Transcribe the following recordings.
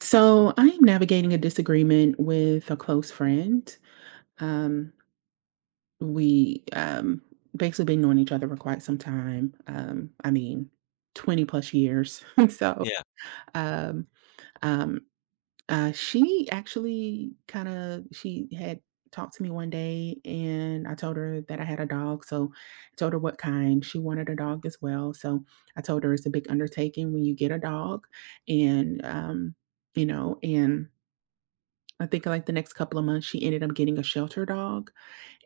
So I am navigating a disagreement with a close friend. Um, we basically been knowing each other for quite some time. 20 plus years. so Yeah, um, um, she actually kind of she had talked to me one day and I told her that I had a dog. So I told her what kind. She wanted a dog as well. So I told her it's a big undertaking when you get a dog, and um, and I think, the next couple of months, she ended up getting a shelter dog,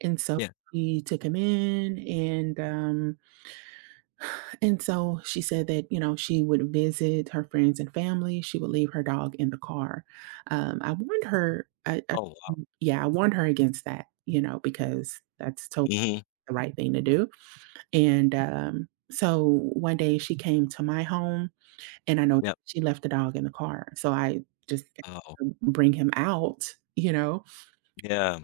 and so yeah. we took him in. And so she said that, you know, she would visit her friends and family, she would leave her dog in the car. I warned her I Oh, wow. Yeah, I warned her against that, you know, because that's totally Mhm. the right thing to do. So one day she came to my home, and I know Yep. she left the dog in the car, so I just Oh, bring him out, you know. yeah.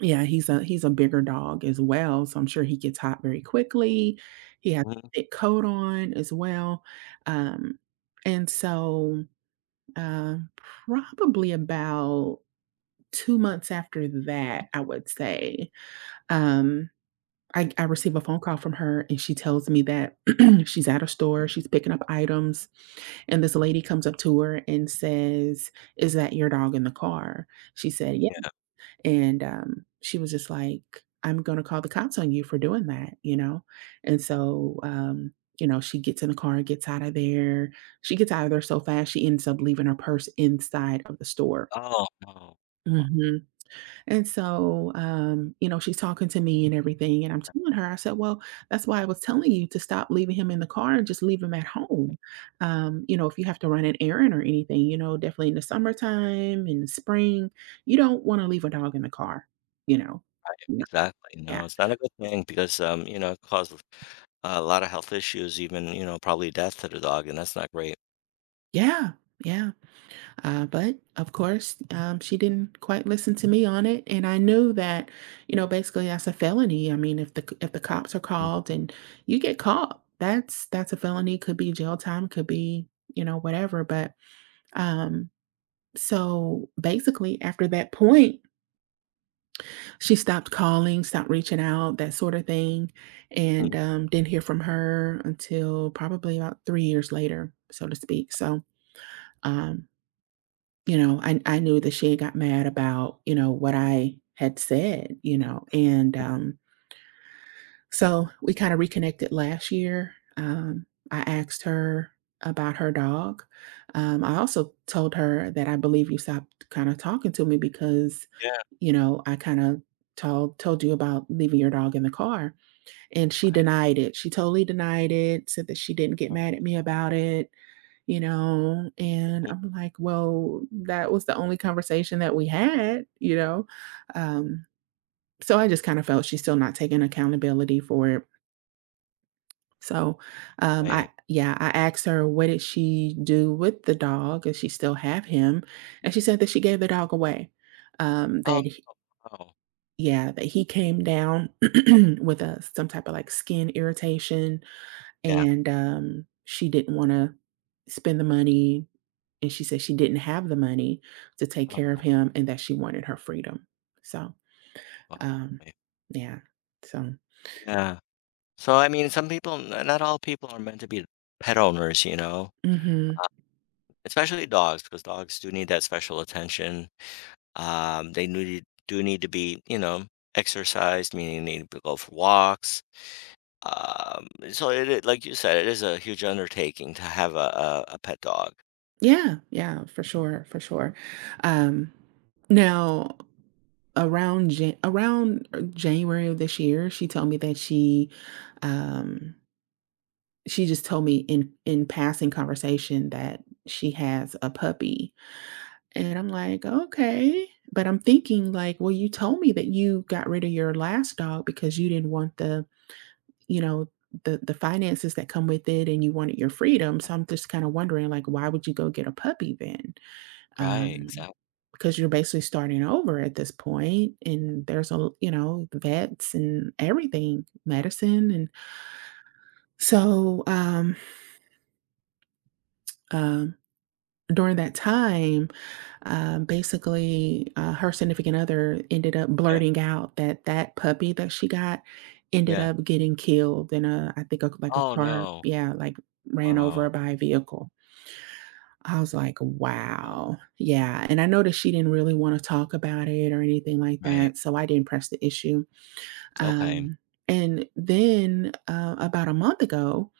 Yeah, he's a bigger dog as well, so I'm sure he gets hot very quickly. He has Mhm. a thick coat on as well. Um, and so, uh, Probably about 2 months after that, I would say, um, I receive a phone call from her, and she tells me that she's at a store, she's picking up items, and this lady comes up to her and says, "Is that your dog in the car?" She said, "Yeah." Yeah. And She was just like, "I'm going to call the cops on you for doing that, you know?" And so, um, you know, she gets in the car and gets out of there. She gets out of there so fast, she ends up leaving her purse inside of the store. Oh, no. Mhm. You know, she's talking to me and everything, and I'm telling her, I said, "Well, that's why I was telling you to stop leaving him in the car and just leave him at home. You know, if you have to run an errand or anything, you know, definitely in the summertime, in the spring, you don't want to leave a dog in the car, you know." No. Exactly. Yeah. No, it's not a good thing because, it causes a lot of health issues, even, probably death to the dog, and that's not great. Yeah. Yeah. But of course, she didn't quite listen to me on it, and I knew that, you know, basically that's a felony. I mean, if if the cops are called and you get caught, that's a felony. Could be jail time. Could be you know whatever. But um, basically, after that point, she stopped calling, stopped reaching out, that sort of thing, and Mhm. um, didn't hear from her until probably about 3 years later, so to speak. So um, you know, I knew that she had got mad about, you know, what I had said, you know. So we kinda reconnected last year. I asked her about her dog. I also told her that I believe you stopped kinda talking to me because, Yeah, you know, I kinda told you about leaving your dog in the car, and she right. denied it. She totally denied it, said that she didn't get Mhm. mad at me about it, you know? And I'm like, well, that was the only conversation that we had, you know? Um, so I just kind of felt she's still not taking accountability for it. So, Right. Yeah, I asked her, what did she do with the dog? Does she still have him? And she said that she gave the dog away. Um, Oh, that, he- oh. yeah, that he came down with some type of like skin irritation. Yeah. She didn't wanna spend the money, and she said she didn't have the money to take care of Oh, him and that she wanted her freedom. So, wow. um, Right. yeah. So. Yeah. So, I mean, some people, n not all people are meant to be pet owners, Mhm. uh, especially dogs, because dogs do need that special attention. They need do need to be, exercised, meaning they need to go for walks. So like you said, it is a huge undertaking to have a pet dog. Yeah, yeah, for sure, for sure. Um, now around Jan around, January of this year, she told me that um she just told me in passing conversation that she has a puppy. And I'm like, "Okay." But I'm thinking like, "Well, you told me that you got rid of your last dog because you didn't want the, you know, the finances that come with it and you wanted your freedom." So I'm just kinda wondering like, why would you go get a puppy then? Right, Um, exactly. because you're basically starting over at this point and there's a you know, vets and everything, medicine and so, um, um during that time, basically, her significant other ended up Yeah, blurting out that that puppy that she got ended yeah. up getting killed in a, I think, a, like a Oh car, no. yeah, like ran Wow. over by a vehicle. I was like, Oh, wow. Yeah. And I noticed she didn't really want to talk about it or anything like right. that. So I didn't press the issue. Okay. Um, and then about a month ago,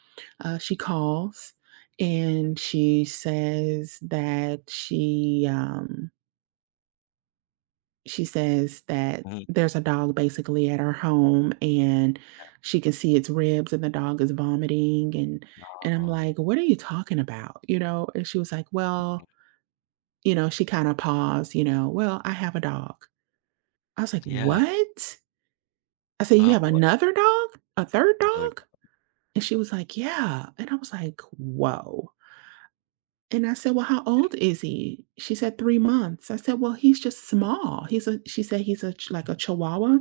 she calls and she says that she says that Mhm. there's a dog basically at her home and she can see its ribs and the dog is vomiting, and I'm Oh, like, "What are you talking about?" You know, and she was like, "Well," you know, she kind of paused, you know, "Well, I have a dog." I was like, yeah. "What?" I said, "You Oh have boy. another dog? A third Another dog?" dog. And she was like, "Yeah." And I was like, "Whoa." And I said, "Well, how Yeah, old is he?" She said, "3 months." I said, "Well, he's just small. He's a" she said, "He's a ch like a chihuahua."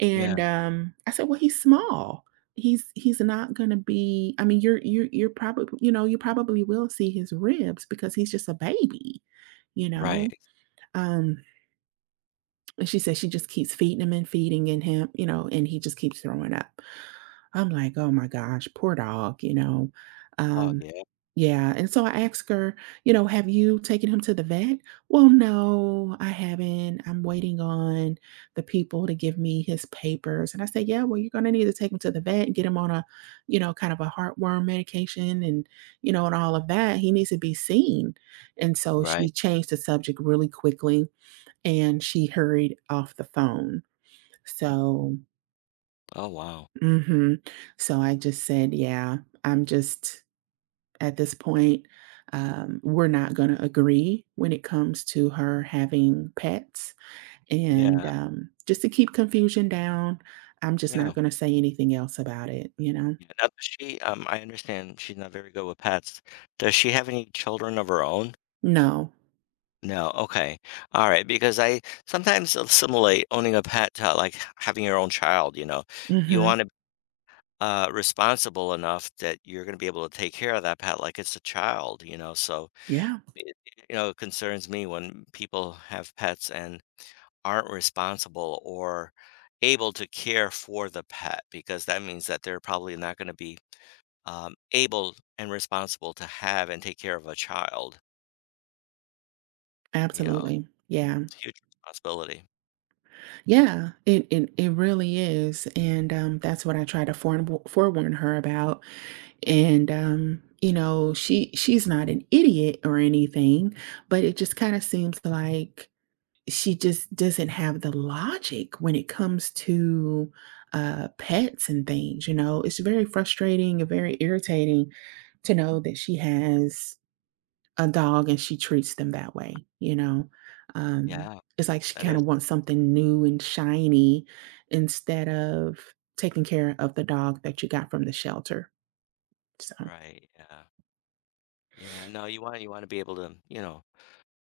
Yeah, I said, "Well, he's small. He's not gonna be I mean, you're probably you know, you probably will see his ribs because he's just a baby." You right. know? It's Um, and she said she just keeps feeding him and feeding in him, you know, and he just keeps throwing up. I'm like, "Oh my gosh, poor dog," you know? a dog. Um, Yeah. yeah, and so I asked her, you know, "Have you taken him to the vet?" "Well, no, I haven't. I'm waiting on the people to give me his papers." And I said, "Yeah, well, you're gonna need to take him to the vet and get him on a, you know, kind of a heartworm medication and, you know, and all of that. He needs to be seen." And so Right. she changed the subject really quickly and she hurried off the phone. So. Oh wow. Mhm. So I just said, "Yeah, I'm just at this point, we're not gonna agree when it comes to her having pets." Yeah. And, just to keep confusion down, I'm just not Yeah. gonna say anything else about it, you know? Yeah. Now, does she, I understand she's not very good with pets. Does she have any children of her own? No. No, okay. All right, because I sometimes assimilate owning a pet to like having your own child, you know. You Mhm. want to responsible enough that you're going to be able to take care of that pet like it's a child, So Yeah, it, it concerns me when people have pets and aren't responsible or able to care for the pet because that means that they're probably not going to be able and responsible to have and take care of a child, you know. absolutely. Yeah. Huge responsibility. Yeah, it really is, and, that's what I try to forewarn her about. And You know, she she's not an idiot or anything, but it just kind of seems like she just doesn't have the logic when it comes to pets and things, you know. It's very frustrating and very irritating to know that she has a dog and she treats them that way, you know. um Yeah, it's like she that kind is. of wants something new and shiny instead of taking care of the dog that you got from the shelter, so. Right, yeah. Yeah, no, you wanna be able to,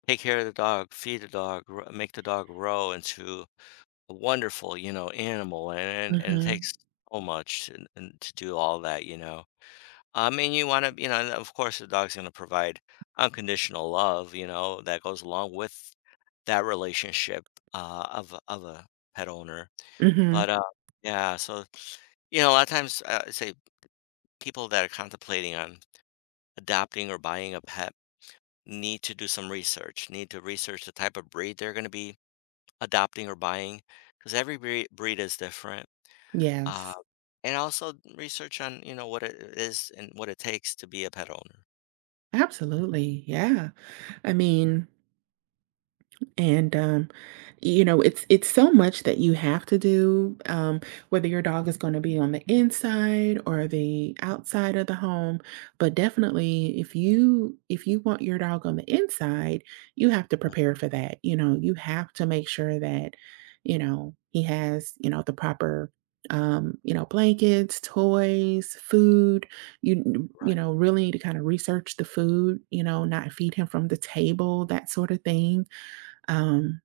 take care of the dog, feed the dog, gr make the dog grow into a wonderful, animal, and it Hmm. takes so much and to do all that, you know? And you wanna and of course, the dog's gonna provide unconditional love, that goes along with that relationship, of a pet owner, Mhm. but, yeah, so, a lot of times, I say people that are contemplating on adopting or buying a pet need to do some research, need to research the type of breed they're going to be adopting or buying because every breed is different. Uh, Yes. and also research on, what it is and what it takes to be a pet owner. Absolutely. Yeah. I mean, and you know, it's so much that you have to do, whether your dog is going to be on the inside or the outside of the home. But definitely, if you want your dog on the inside, you have to Mm, prepare for that. You know, you have to make sure that, you know, he has, you know, the proper you know, blankets, toys, food. You right. know, really need to kind of research the food, you know, not feed him from the table, that sort of thing. um,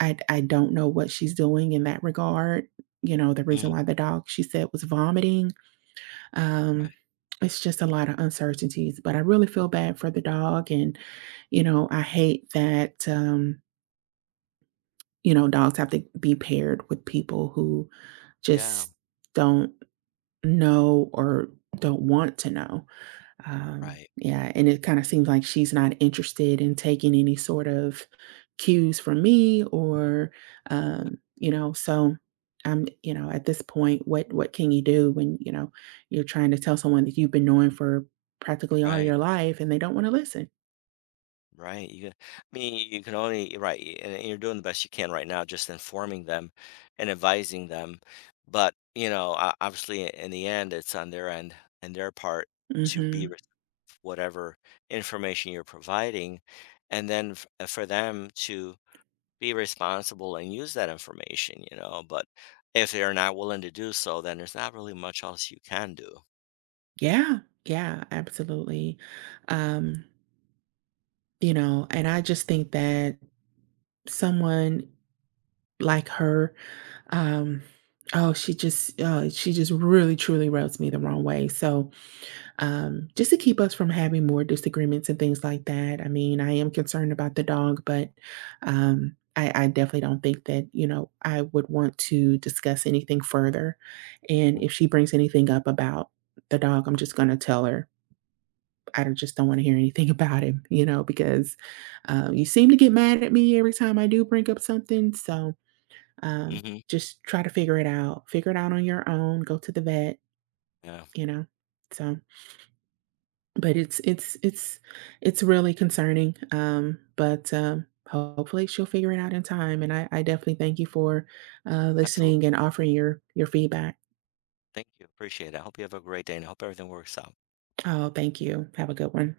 I I don't know what she's doing in that regard. You know, the reason Mm, why the dog, she said, was vomiting. Um, right. it's just a lot of uncertainties, but I really feel bad for the dog. And, you know, I hate that, you know, dogs have to be paired with people who Yeah. just don't know or don't want to know. Right. Yeah, and it kind of seems like she's not interested in taking any sort of cues from me or Yeah, you know, so I'm, you know, at this point, what can you do when, you know, you're trying to tell someone that you've been knowing for practically all right. your life and they don't want to listen? Right. I mean, you can only, right. And you're doing the best you can right now, just informing them and advising them. But, obviously in the end, it's on their end and their part to be Hmm. whatever information you're providing and then for them to be responsible and use that information, but if they're not willing to do so, then there's not really much else you can do. Yeah, yeah, absolutely. Um, you know, and I just think that someone like her Um, oh, she just really truly rubs me the wrong way. So, just to keep us from having more disagreements and things like that. I mean, I am concerned about the dog, but I definitely don't think that you know I would want to discuss anything further. And if she brings anything up about the dog, I'm just going to tell her. I don't- Just don't want to hear anything about him, you know, because you seem to get mad at me every time I do bring up something. So, um, Mm-hmm. just try to figure it out. Figure it out on your own, go to the vet, Yeah, you know? So, but it's really concerning, but, hopefully she'll figure it out in time, and I definitely thank you for, absolutely, listening and offering your feedback. thank you. Appreciate it. I hope you have a great day, and I hope everything works out. Oh, thank you. Have a good one.